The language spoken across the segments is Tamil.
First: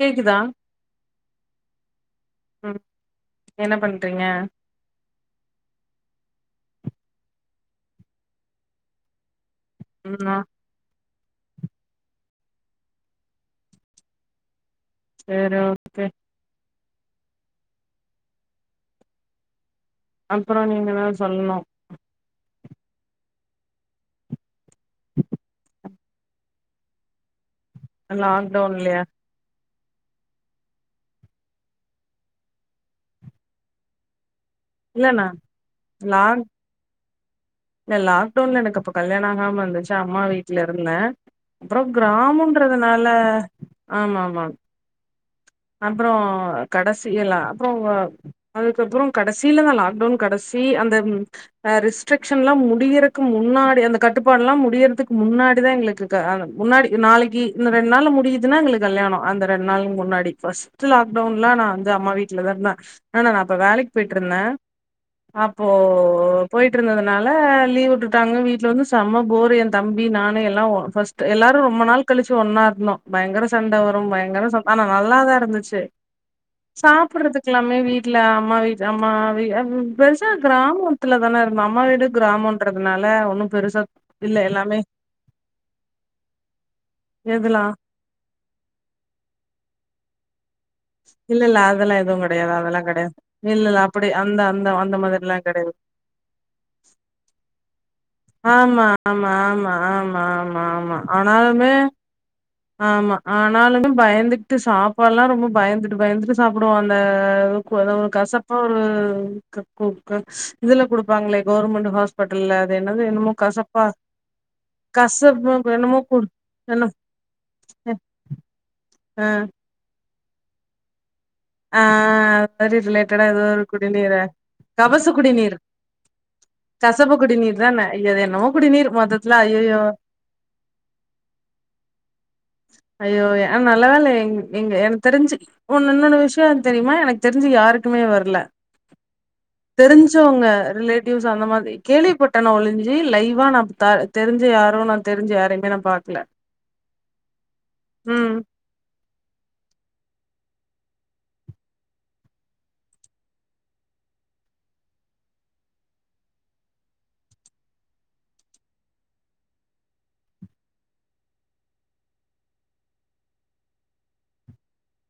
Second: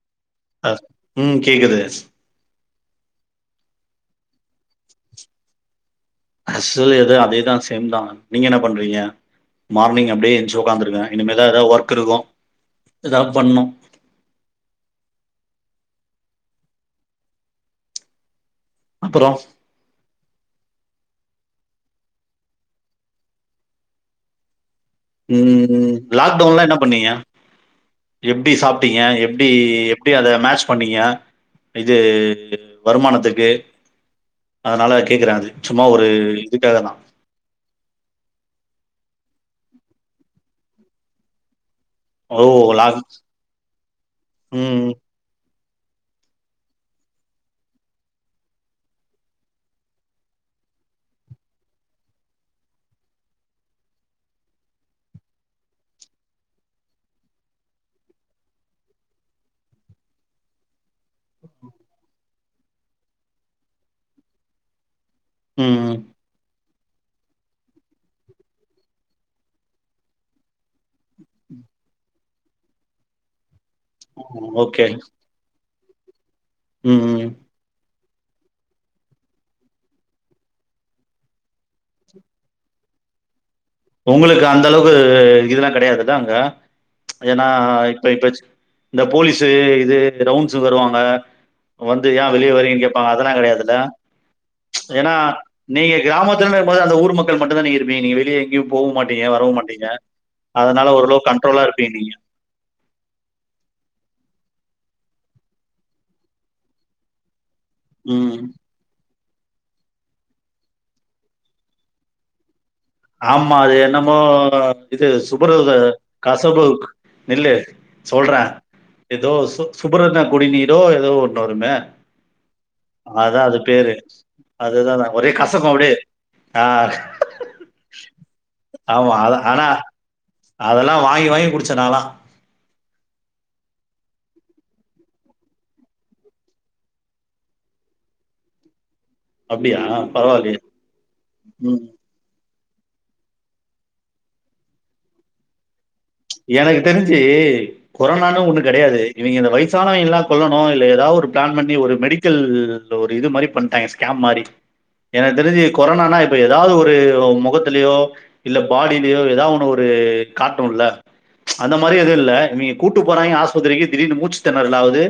கேக்குதா அஹ உம் கேக்குது ம் என்ன பண்றீங்க அசல் எதோ அதேதான் சேம் தான் நீங்க என்ன பண்றீங்க மார்னிங் ம் ஆ அப்படியே எந்திச்சு உட்காந்துருக்கங்க இனிமல ஏதாவது ஒர்க் இருக்கும் ஏதாவது பண்ணும் சரி ஓகே அப்புறம் அப்புறோ நீங்கதா சொல்லணு. உம் லாக்டவுன்லாம் என்ன பண்ணீங்க. எப்டி சாப்ட்டீங்க லாக்டவுன்லயா எப்டி. எப்டி அத மேட்ச் பண்ணீங்க. இது வருமானத்துக்கு. அதனால இல்லண்ணா கேக்குறே அது சும்மா ஒரு லான் இதுக்காக தா இல்ல லாக்டவுன்ல எனக்கு அப்ப கல்யாணம் ஆகாம. இருந்துச்சா அம்மா வீட்டுல இருந்த. அப்புறோ ஓ லாக் கிராமன்றதுனால ஆமா ஆமா. ம் அப்புறோ கடைசி எல்லா அப்புறோ அதுக்கப்புறோ கடைசியிலதா லாக்டவுன் கடைசி அந்தரெஸ்ட்ரிகஷன் எல்லா முடியறக்கு முன்னாடி அந்த கட்டுப்பாடு எல்லா முடியறதுக்கு முன்னாடிதா எங்களுக்கு முன்னாடி நாளைக்கு இந்த ரெண்டு நாளல முடியுதுன்னா எங்களுக்கு கல்யாணம் அந்த ரெண்டு நாள். முன்னாடி ஃபர்ஸ்ட் லாக்டவுன் எல்லா நா வந்து அம்மா வீட்டுலதா இருந்த. நா அப்ப வேலைக்கு போயிட்டு இருந்த. அப்போ. ம் போயிட்டு இருந்ததுனால லீவ் வுட்டுட்டாங்க வீட்டுல வந்து செம்ம போர் என் தம்பி நானு எல்லா பர்ஸ்ட் எல்லாரும் ரொம்ப நாள் கழிச்சு ஒன்னா இருந்தோ பயங்கர. சண்ட வரும் பயங்கர. ஆனா ஓகே நல்லாதா இருந்துச்சு. ம் ம் சாப்பிடுறதுக்கு எல்லாமே வீட். வீட்ல அம்மாவீடு அம்மா வீட்டு பெருசா கிராமத்துலதான இருந்தோ அம்மா வீடு கிராமன்றதுனால ஒண்ணும். உங்களுக்கு அந்த அளவு இதுதெல்லா கிடையாதுல அங்க. ம்ச் ஏன்னா எதுலா இப்ப இந்த போலீஸ். து இது ரவுண்ட். ஸ்சு வருவாங்க. இல்ல இல்ல அதெல்லா வந்து எதுவு ஏன் வெளிய கெடையாது அதெல்லா வருவீங்கனு கேப்பாங்க கெடையாது அதெல்லா இல்ல கெடையாதுல. இல்ல அப்படி அந்த அந்த ம்ச் அந்த ஏனா மாதிரிலா கெடையாது நீங்க கிராமத்தில இருபது அந்த ஊர் மக்கள் மட்டும்தா நீங்க. நீங்க வெளிய எங்கயும். ஆமா போகவும்மாட்டீங்க ஆமா வரவும் ஆமா மாட்டீங்க ஆமா ஆமா அதனால ஆமா ஓரளவு கண்ட்ரோலா ஆனாலுமே இருப்பீங்க நீங்க. ஆமா ஆனாலுமே பயந்துட்டு சாப்பாடெல்லா ரொம்ப பயந்துட்டு பயந்துட்டு சாப்புடுவோ அந்த. அத ஒரு ம். கசப்பா ஒரு. க்கு கஸ் இதுல கொடுப்பாங்களே கவர்மெண்ட் ஹாஸ்பிட்டல்ல. அது என்னது என்னமோ ஆம்மா அது கசப்பா என்னமோ இது கசப்பு சுப்பரது என்னமோ குடு கசப்பு என்ன நில. ல சொல்ற. ஆ ஏதோ சொக் சுப. குடிநீரோ ஏதோ ஒன். ஆஹா பரி ரிலேட்டடா ஏதோ அதான் அது ஒரு பேரு. குடிநீரே. அதுதான் கபச நான் ஒரே குடிநீர் கசக்கும் அப்படியே. ஆ கசப்பு குடிநீர்தான. ஆமா அத ஆனா அதெல்லாம வாங்கி வாங்கி குடிச்ச நாளா. ஐயோ ஹ நல்ல வேல்ல எங்க எங்க எனக்கு தெரிஞ்சு ஒன்னொன்னா ஒரு இன்னொன்னு விஷயோ தெரியுமா எனக்கு தெரிஞ்சு யாருக்குமே வரல. அப்படியா? தெரிஞ்சுவங்க பரவாயில்லையே! ரிலேட்டிவ்ஸ் அந்த மாரி ம். கேள்விப்பட்டனோ ஒலிஞ்சு. ஜி லைவ்வா நா த தெரிஞ்சி யாரும் நான் தெரிஞ்சு யாரிம்மே நா பாக். ப் ச் எனக்கு தெரிஞ் ஞ்சி ம் கொரானனு ஒன்னும் கிடையாது இவங்க இந்த வயசான யில்லாம் கொல்லணும் இல்ல ஏதா ஒரு பிளான் பண்ணி ஒரு மெடிக்கல் ஒரு இது மாரி பண்டாய்ங்க ஒரு ஸ்கேம் மாரி எனக்கு தெரிஞ்சு கொரனான இப்ப ஏதாவது ஒரு முகத்துலயோ இல்ல பாடிலயோ ஏதோ ஒன்னு காட்டம்ணுல ப் ச் அந்த மாரி எதுவு யில்ல இவிங்க கூட்டு போறாங்க ஆஸ்பத்திரிக்கு திடீனு மூச்சு தெனறல் ஆவுது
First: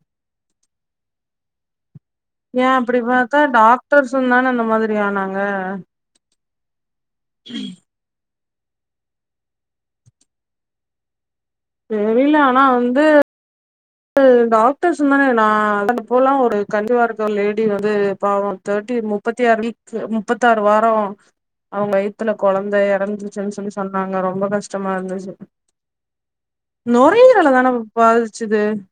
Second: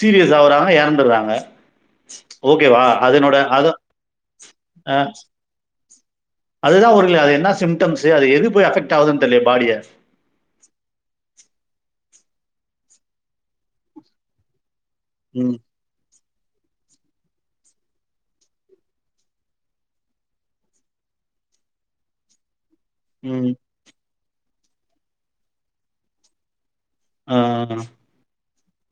சீரியஸ் ஆவுறாங்க இறந்துறாங்க ஏ அப்படி பாத்தா டாக்டர்சுந்தானே அந்த மாதிரி ஆனாங்க அதுதா ஒரு ல்ல அது என்ன சிம்டம்ஸ் அது எது போயி அஃபெக்ட் ஆவுது தெரிலய பாடிய ம் தெரில ஆனா வந்து [unintelligible] ந்தானே நா ம், [unintelligible] இப்போல்லாம் ஒரு கன்சீவ்வா இருக்க லேடி வந்து பாவம் தேட்டி முபத்தி ஆறு முபத்தி ஆறு வீக் முப்பத்தாறு வாரம் அவங்க வயத்துல குழந்த ழந்த ம். இறந்துச்சுன்னு சொல்லி சொன்னாங்க ரொம்ப ரொம்ப கஷ்டமா இருந்துச்சு ஆ. நுரையிரல தான பாதிச்சு [unintelligible]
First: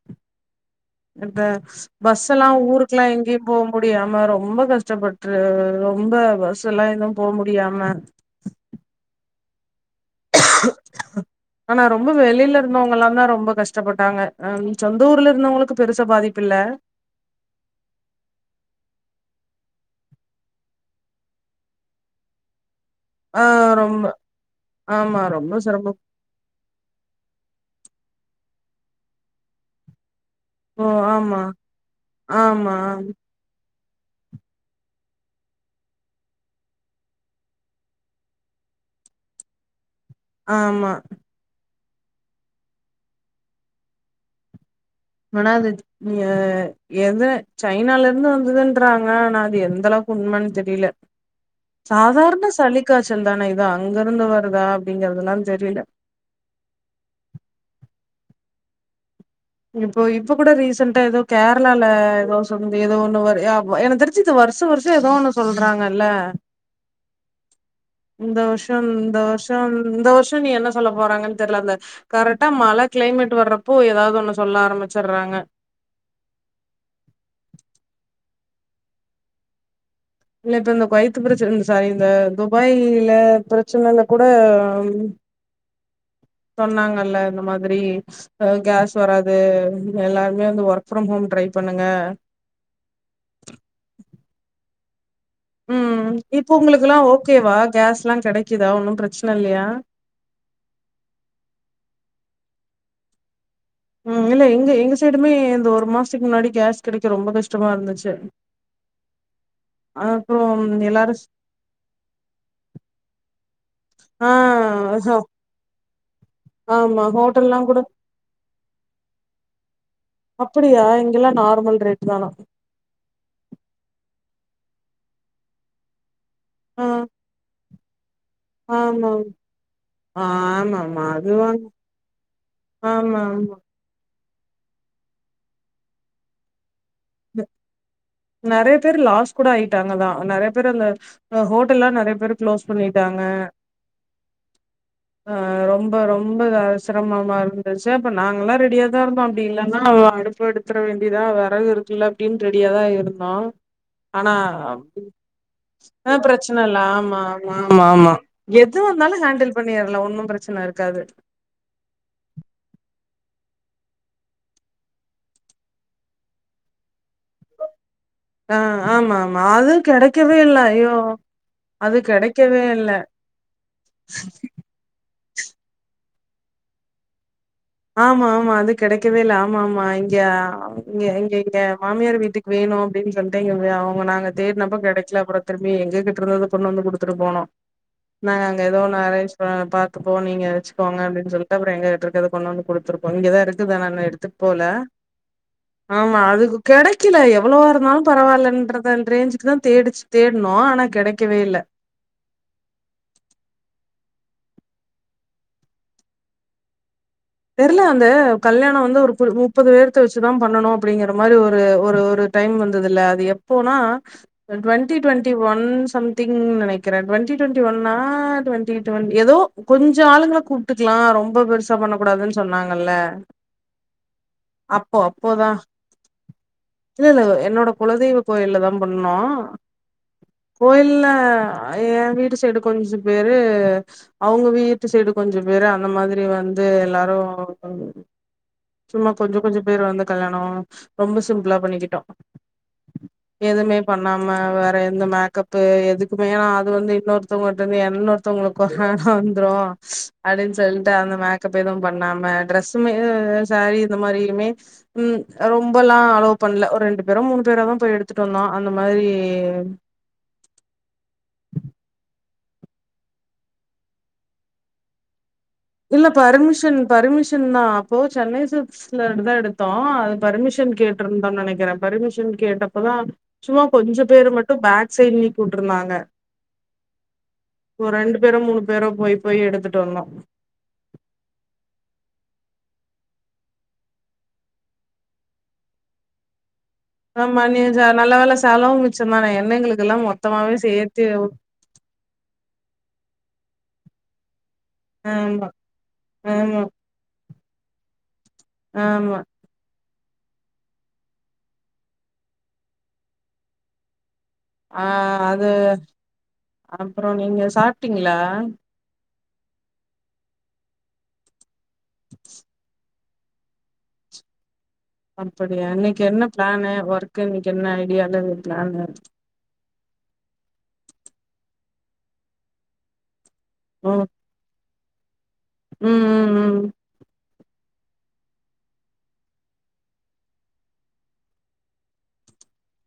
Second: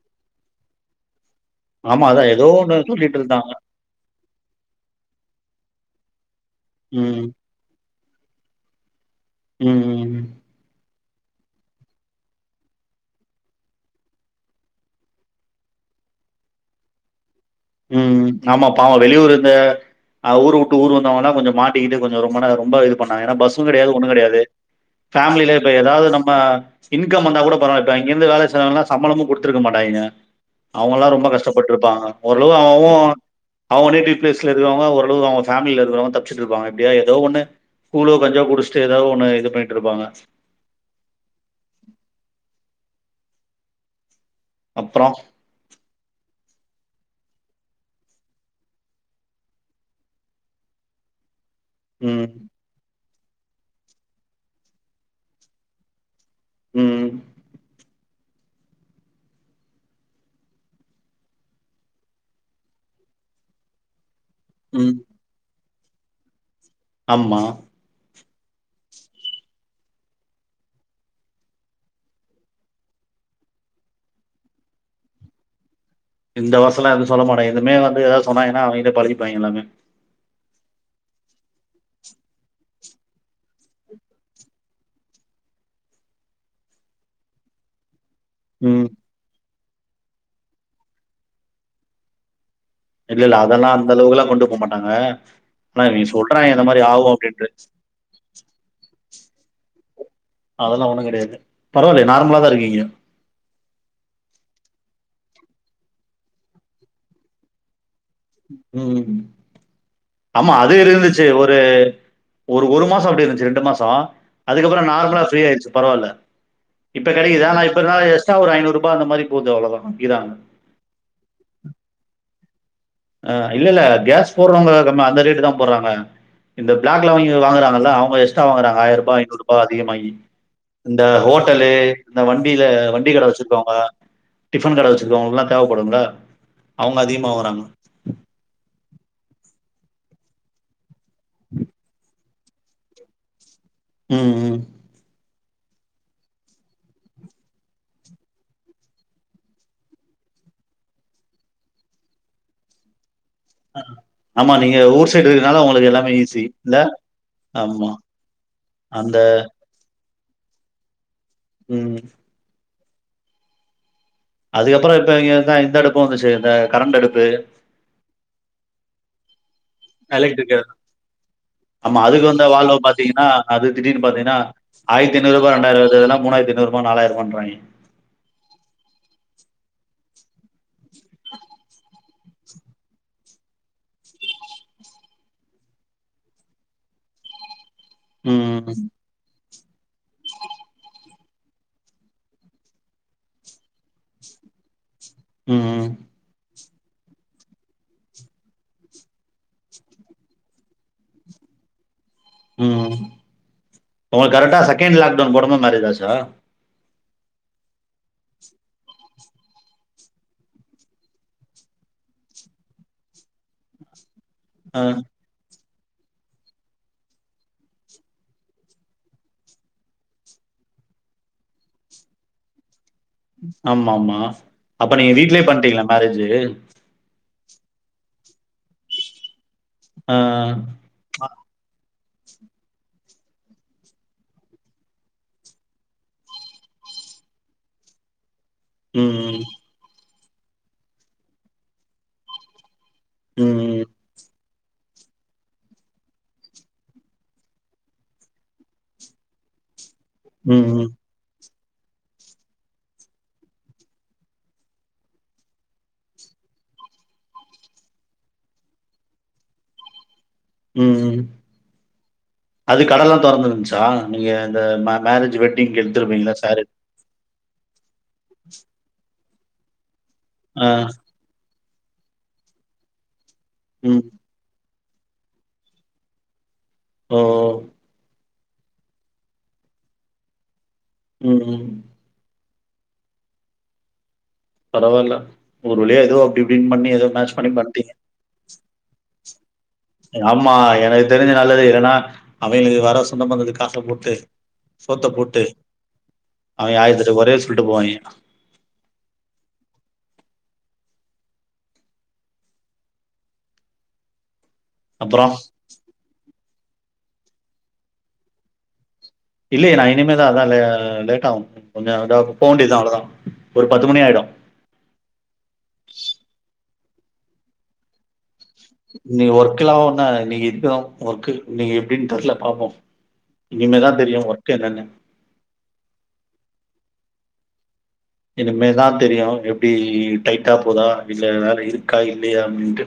இப்ப ஆமா அதான் ஏதோ பஸ்லாம் ஒண்ணு ஊருக்கெல்லாம் சொல்லிட்டு எங்கேயும் இருந்தாங்க. போக முடியாம ரொம்ப கஷ்டப்பட்டு ரொ உம்ப பஸ் சல்லா எதும் ம். போ முடியாம ம் ம் [inaudible] ஆனா ரொம்ப வெளியிலே இருந்தவங்கலத ரொம்ப தான் ரொம்ப கஷ்டப்பட்டாங்க ஹ சொந்த ஊர்ல இருந்தவங்களுக்கு பெருச பாதிப்பு இல்ல ம்ம் ஆமா பாவம் வெளியூர் இருந்த ஊர் விட்டு ஊர் வந்தவங்கன்னா கொஞ்சம் மாட்டிக்கிட்டு கொஞ்சம் ரொம்ப ரொம்ப பண்ணா ஆ பஸ்சும் கிடையாது ரொம்ப ஒன்னும் கிடையாது ஆமா ரொம்ப பேமிலிஇப்ப சிரமம் ஏதாவது நம்ம இன்கம் வந்த கூட பரவல அங்கிருந்து வேலை செய்ரவகங்லனா சம்பளமும் குடுத்துருக்க மாட்டாய்ங்க ஓ அவுங்கல்லாம் ரொம்ப ஆமா கஷ்டப்பட்டுருப்பாங்க ஒருளவு ஆமா அவ்வும் அவங்க நேட்டிவ்பிளேஸ்ல இருக்கிறங்க ஓரளவு அவங்கஃபேமிலில இருக்கவங்க தப்பிச்சிட்டு இருப்பாங்க எப்படியா ஏதா ஓன்னு கூலோ கஞ்சியோ குடிச்சட்டு ஏதா ஒன்னு இது பண்ணிட்டுப்பாங்க ஆமா அப்புறம் ஒனாது அ [unintelligible] எத சைனால இருந்து வந்ததுன்றாங்க நான் அது எந்த அளவுக்கு உண்மை தெரியல ம் சாதாரண சளிக்காச் தானே இதோ அங்க இருந்து வருதா அப்டிங்கறதுலாம் தெரியல உம் இப்போ இப்ப கூட ரீசெண்டா ஏதோ கேரளால ஏதோ சொ ஏதோ ஒண்ணு என தெரிச் வருஷம் ம் வருசம் ஏதோ ஒன்னு சொல் சொல்றாங்கல்ல ஆமா இந்த வருஷம் இந்த வருஷம் இந்த வருஷம் நீ என்ன சொல்ல போறாங்கன்னு தெரியல கரெக்டா மழ கிளைமேட் வர்றப்போ ஏதாவது ஒண்ணு சொல்ல ஆரம்பிச்சுடுறாங்க இந்த வருசம்லாம் எதுவும் சொல்ல மாட்டாங்க எதுமே வந்து எதாவது சொன்னாங்க ஏன்னா அவுங்கிட்ட பழகிப்பாங்க எல்லாமே இல்ல இப்ப இந்த கொயத்து பிரச்சனை இந்த சாரி இந்த துபாய்ல பிரச்சனைல கூட சொன்னாங்கல்ல இந்த மாதிரி ஹ ம். கேஸ் வராது எல்லாருமே வந்து ஒர்க் ஃப்ரம் ஹோம் ட்ரை பண்ணுங்க இல்ல இல்ல அதெல்லாம் அந்த அளவுக்கு எல்லாம் கொண்டு போக மாட்டாங்க ஆனா நீ ம் சொல்றாங்க இப்போ இந்த மாரி உங்களுக்குல்லா ஆகும் அப்டின்டு ஓகேவா கேஸ்லா கெடைக்குதா ஒன்னு பிரச்சன இல்லையா அதெல்லாம் ஒண்ணும் கிடையாது பரவாயில்ல நார்மலா தானே இருக்கு [unintelligible] உம் இல்ல எங்க எங்க சைடுமே இந்த ஒரு மாசத்துக்கு முன்னாடி கேஸ் கிடைக்க ரொம்ப கஷ்டமா இருந்துச்சு உம் அப்றோ ஆமா அது எல்லாரு இருந்துச்சு ஒரு ஒரு மாசம் அப்டி இருந்துச்சு ரெண்டு மாசம் ஆ அதுக்கப்புறம் ஹோ நார்மலா ஃப்ரீ ஆயிடுச்சு பரவாயில்ல ஆமா இப்ப கெடைக்குது ஹோட்டல்லா தான் இப்ப கூட இருந்தா எஸ்டா ஒரு ஐநூறுபா அந்த மாரி போது அவ்ளோதான் விக்கிறாங்க. அப்படியா இங்கெல்லாம் நார்மல் ரேட்டு தானா அஹ இல்ல இல்ல கேஸ் போடுறவங்க கம் அந்த ரேட்டு தான் போடுறாங்க இந்த ஆ பிளாக்ல வாங்கி வாங்கறாங்கள அவுங்க எஸ் எஸ்டா வாங்குறாங்க ஆமா ஆயிரூபா ஐநூறு ரூபாய் அதிகமாகி ஆமாமா இந்த அதுவா ஹோட்டலு இந்த வண்டியில வண்டி ஆமா கடை ஆமா வச்சிருக்கவுங்க டிஃபன் கடை வச்சிருக்கவுங்களுக்கலாம் தேவைப்படும்ல அவுங்க அதிகமா வாங்குறாங்க நெறைய பேர் லாஸ் கூட ஆயிட்டாங்கதான் நெறைய பேர் அந்த ஹோட்டல்லா நெறைய பேருக் க்ளோஸ் பண்ணிட்டாங்க ம் ம் ஆ ரொம்ப ரொம்ப சிரமமா இருந்துச்சி அப்ப நாங்கல்லா ரெடியா தா இருந்தோ அப்டி இல்லன்னா அடுப்பு எடுத்துர வேண்டியதா வெறகு இருக் குள்ள அப்டின்னு ரெடியாதா இருந்தோ ஆனா ஆமா, நீங்க ஊர் சைடு இருக்கனால உங்களுக்கு எல்லாமே ஈஸி ப்ரச்ன இல்ல ஆமா ஆமா ஆமா எது வந்தாலு அந்த ஹேண்டில் பண்ணிர்லா ஒன்னு பிரச்சனை இருக்காது ம் அதுக்கப்புற இப்ப இங்க தா இந்த அடுப்ப வந்துச்சே இந்த கரண்ட் அடுப்பு ஆ ஆமா ஆமா அது கெடைக்கவே எலக்ட்ரிக் இல்ல ஐயோ அது ஆமா. அதுக்கு வந்த கெடைக்கவே வால்வ இல்ல பார்த்தீங்கன்னா, ஐநூறுவா ரொண்டாயிர மூனாயிரத்து ஜய்நூறுபா நாலாயிருபான்றாங்க ஆமா ஆமா அது கெடைக்கவே இல்ல ஆமா ஆமா இங்க இங்க இங்க மாமியார் வீட்டுக்கு வேணு அப்டின்னு சொல்ட்டு எங்க அவங்க நாங்க தேடினப்ப கெடைக்கல அப்றோ திரும்பி எங்ககிட்ட இருந்தத கொண்டு வந்து குடுத்துட்டு போனோ நாங்க அங்க ம். எதோ ஒண்ணு அரேஞ்ச் ஆஹ் பாத்துப்போ நீங்க வெச்சிக்கோங்க அப்டினு சொல்ட்டு அப்றோ எங்க கிட்ட இருக்குறத கொண்டு வந்து குடுத்துருக்கோ இங்க தா இருக்குது ஆனா இன்னு எடுத்துட்டு போல ம். ஆமா அதுக்கு கெடைக்கல எவ்வளவா இருந்தாலு பரவாயில்லன்றத ரேஞ்சுக்கு தா தேடிச்சு தேட்ணோ ஆனா கெடைக்கவே இல்ல உம் உங்களுக்கு கரெட்டா செகண்ட் லாக்டவுன் போடும்போது மேரஜ் ஆச்சா தெர்ல அந்த கல்யாண வந்து ஒரு முப்பது பேர்த்த வச்சு தா பண்ணணு அப்டிங்கற மாரி ஒரு ஒரு ஒரு டைம் வந்தது இல்ல அது எப்போனா அ. ட்வென்ட்டி ட்வென்ட்டி ஒன் சம்திங் நெனைக்கிற ட்வென்ட்டி ட்வென்ட்டி ஒன்னா ட்வென்ட்டி ட்வென்ட் எதோ கொஞ்ஜோ ஆளுங்கள கூப்ட்டுக்கலா ரொம்ப பெருசா பண்ண கூடாதுன்னு சொன்னாங்கல்ல ஆமா ஆமா அப்ப அப்போ நீங்க வீட்லே அப்போதா பண்ணிட்ங்லா மேரேஜி இல்ல இல்ல என்னோட குலதெய்வ கோயில்ல தா பண்ணோ அ. கோயில்ல எ வீட்டு சைடு கொஞ்ச பேரு அவுங்க வீட்டு சைடு கொஞ்ச பேரு அந்த மாதிரி வந்து வந்து எல்லாரு சும்மா கொஞ்ஜோ ம். கொஞ்ஜோ பேர் வந்து கல்யாணோ ரொம்ப சிம்பிளா பண்ணிக்கிட்டோ எதுமே ம். பண்ணாம வே இந்த மேக்கப்பு எதுக்குமே நா அது வந்து இன்னொருத்தவங்கிட்ட இருந்து இன்னொருத்தவங்களுக்கு கொரானா வந்துரு அப்டி ம். சொல்ட்டு அந்த மேக் மேக்கப் எது பண்ணாம டிரரெஸ்சுமே சாரீ இந்த மாரியுமே ம் ரொம்பெல்லா அலோ பண்ணல ஒரு ரெண்டு பேரோ மூணு பேரோ தா போய் எடுத்துட்டு வந்தோ அந்த மாரி உம் உம் அது கடல்லா தொறந்ருன்ச்சா நீங்க இந்த மேரேஜ் வெட் இல்ல பர்மிஷன் பர்மிஷன் பர்மிஷன் தா அப்போ சென்னை சில்க்ஸ்ல தா எடுத்தோ ஆ. பர்மிஷன் கேட்டு இருந்தோனு நெனைக்கிறே பரிமிஷன் கேட்டப்பதா சுமா ம். கொஞ்ச பேர் மட்டு பே செயில்லி கூட்டுயிருந்தாக ஓ ஓ பேரோ மூணு பேரோ போய் போய் எடுத்துட்டு வந்தோ உம் உம் பரவால்ல ஒரு வலியா ஏதோ அப்படி பின்பண்ணி ஏதோ மேச் ஆமா பண்ணி நீ ச பண்டிங்க நல்ல வேல செலவு மிச்ச தானே என்ன எங்களுக்கு ஆம்மா எனக்கு தெரிஞ்சி நலது இல்லன்னா அவிகளுகு வர சொந்த பந்ததுகு காசப்போட்டு சோத்தப்போட்டு ஆமா அவிக ஆயர்தெட்டுகொறைய சொ விட்டுட்டு போவங்கா ஆம்மா ஆஹா அப்புறம் அது அப்ற நீங்க சாப்பிடிங்களா இல்லயே நா இனிமே தா ஹா அதான் லேட் ஆகும் கொஞ்ச போவேடியது அவளதான் ஒரு பத்து மணி ஆயிடும் அப்படியா இன்னைக்கு என்ன பிளான் ஒர்க்கு இன்னைக்கு என்ன ஐடியல பிலனு க்ள ஒன்னு நீங்க இதுக்குதான் ஒர்க நீங்க எப்படின்னு தெர்ல பாப்போம் இனிமேதான் தெரியும் ஒர்க் என்னனு உம் உம் உம் இனிமேதான் தெரியும் எப்படி டைட்டா போதா இல்ல வேலை இருக்கா இல்லையா அப்படின்ட்டு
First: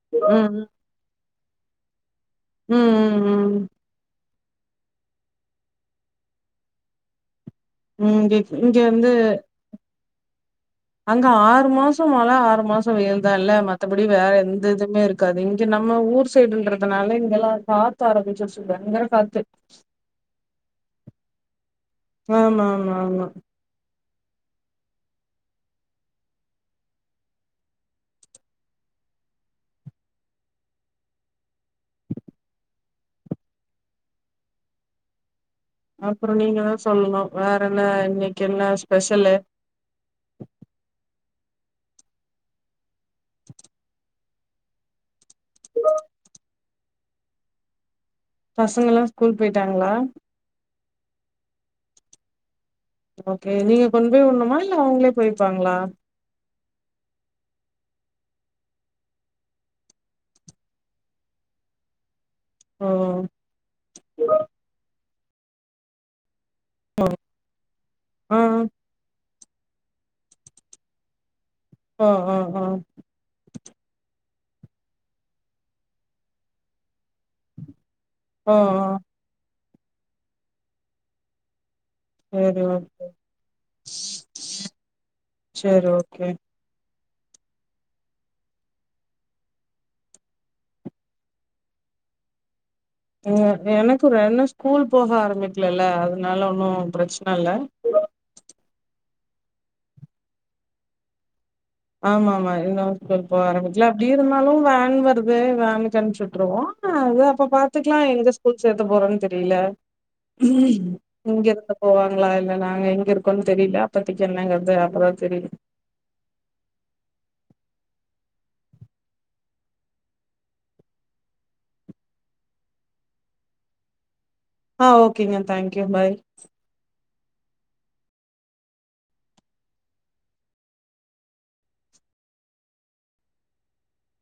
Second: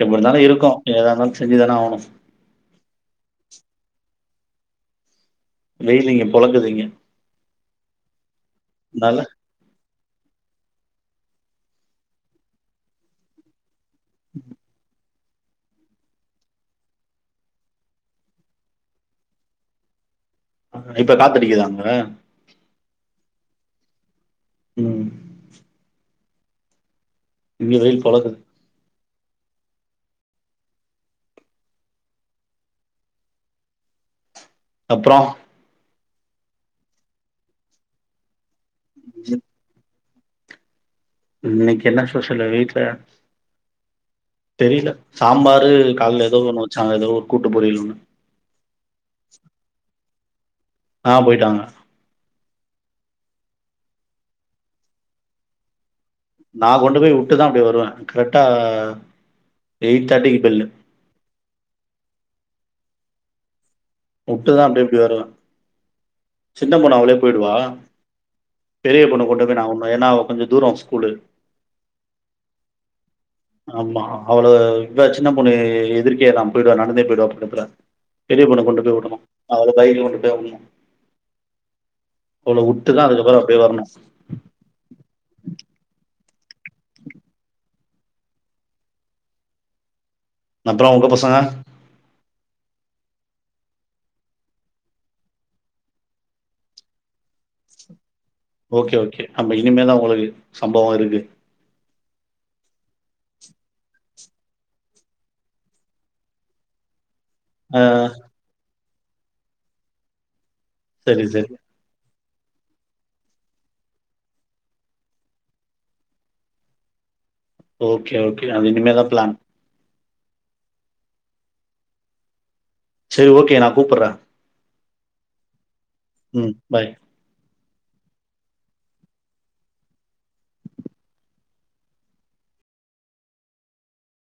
எப்படியிருந்தாலும் இருக்கும் ஏதா இருந்தாலம் சோஞ்சுதானே ஆவணும் உம் உம் உம் வெய்லிங்க போழக்குதுங்க உம் இங்க இங்க வந்து அங்க ஆறு மாசம் மழை ஆறு மாசம் வெயல் தான் இல்ல மத்தபடி வேற எந்த இதுவுமே இருக்கு க்காது இங்க நம்ம ஊர் சைடுல்ன்றதுனால இங்கெல்லாம் காத்து ஆரம்பிச்சு சொல்றேன் இங்கற காத்து ஹ இப்ப காத்தடிக்குதாங்க ஆமா ஆ ஆமா உம் இங்க வெயில் போலக்குது அப்புறம் அப்புறம் நீங்க தான் சொல்லணும் வேற என்ன இன்னைக்கு என்ன ஸ்பெஷல் இன்னைக்கு என்ன ஸ்பெஷல்லு வீட்டுல தெரியல சாம்பார் கால்ல ஏதோ ஒன்னு வச்சு ஏதோ ஒரு கூட்டு பொறியல் ஒண்ணு பசங்க ஸ்கூல் போயிட்டாங்களா ஆஹ போயிட்டாங்க ஓகே நீங்க கொண்டு போய் விடனுமா இல்ல அங்களே போயிப்பாங்களா நான் கொண்டு போய் விட்டுதான் அப்படி வருவேன் கரெக்டா எயிட் தேர்ட்டிக்கு பேல்லு ஆஹாம் உட்டுதான் அப்படி இப்டி வருவேன் சின்ன பொண்ணு அவளே போயிடுவா ஆ பெரிய பொண்ண கொண்ட நான் உடணும் ஏன்னா கொஞ்சம் தூரம் ஸ்கூலு ஓஹோ ஹோ ஹோ ஆமா அவ்ளோ இவ சின்ன பொண்ணு எதிர்கே தான் போயி்டுவா நடந்தே போயி்டுவா பக்கத்துல பெரிய ஓ ஓ பொண்ணு கொண்டு போய் வுடணும் அவள பைக்யில கொண்டு போய் வுடணும் சேரி அவள உட்டுதான் ஓகே அதுக்கப்புறம் போய் வரணும் சேரி அப்புறம் உங்க பசங்க எனக்கு ரெண்டும் ஸ்கூல் போக ஆரம்பிக்கலல்ல அதனால ஒன்னும் பிரச்சனை இல்ல ஓகே ஓகே அப்ப இனிமேதான் உங்களுக்கு சம்பவம் இருக்கு ஆமா ஆமா இருந்தாலும் ஸ்கூல் போக ஆரம்பிக்கல அப்படி இருந்தாலும் வேன் வருது வேனுக்கு அனுப்புச்சிவிட்டுருவோம் அது அப்ப ஆ பாத்துக்கலாம் எங்க ஸ்கூல் சேக் க போறேன்னு தெரியல சரி, இங்கே சரி. இருந்து போவா இங்களா இல்ல நாங்க எங்க இருக்கோன்னு தெரியல அப்பத்திக்கு என்னங்கிறது அப்பதான் தெரியும் ஓகே ஓகே அதுஇனிமேதான் பிளான் செரி ஓகே நான் கூப்படுறேன் ஆஹ் ஓகேங்க தேங் உம் பாய்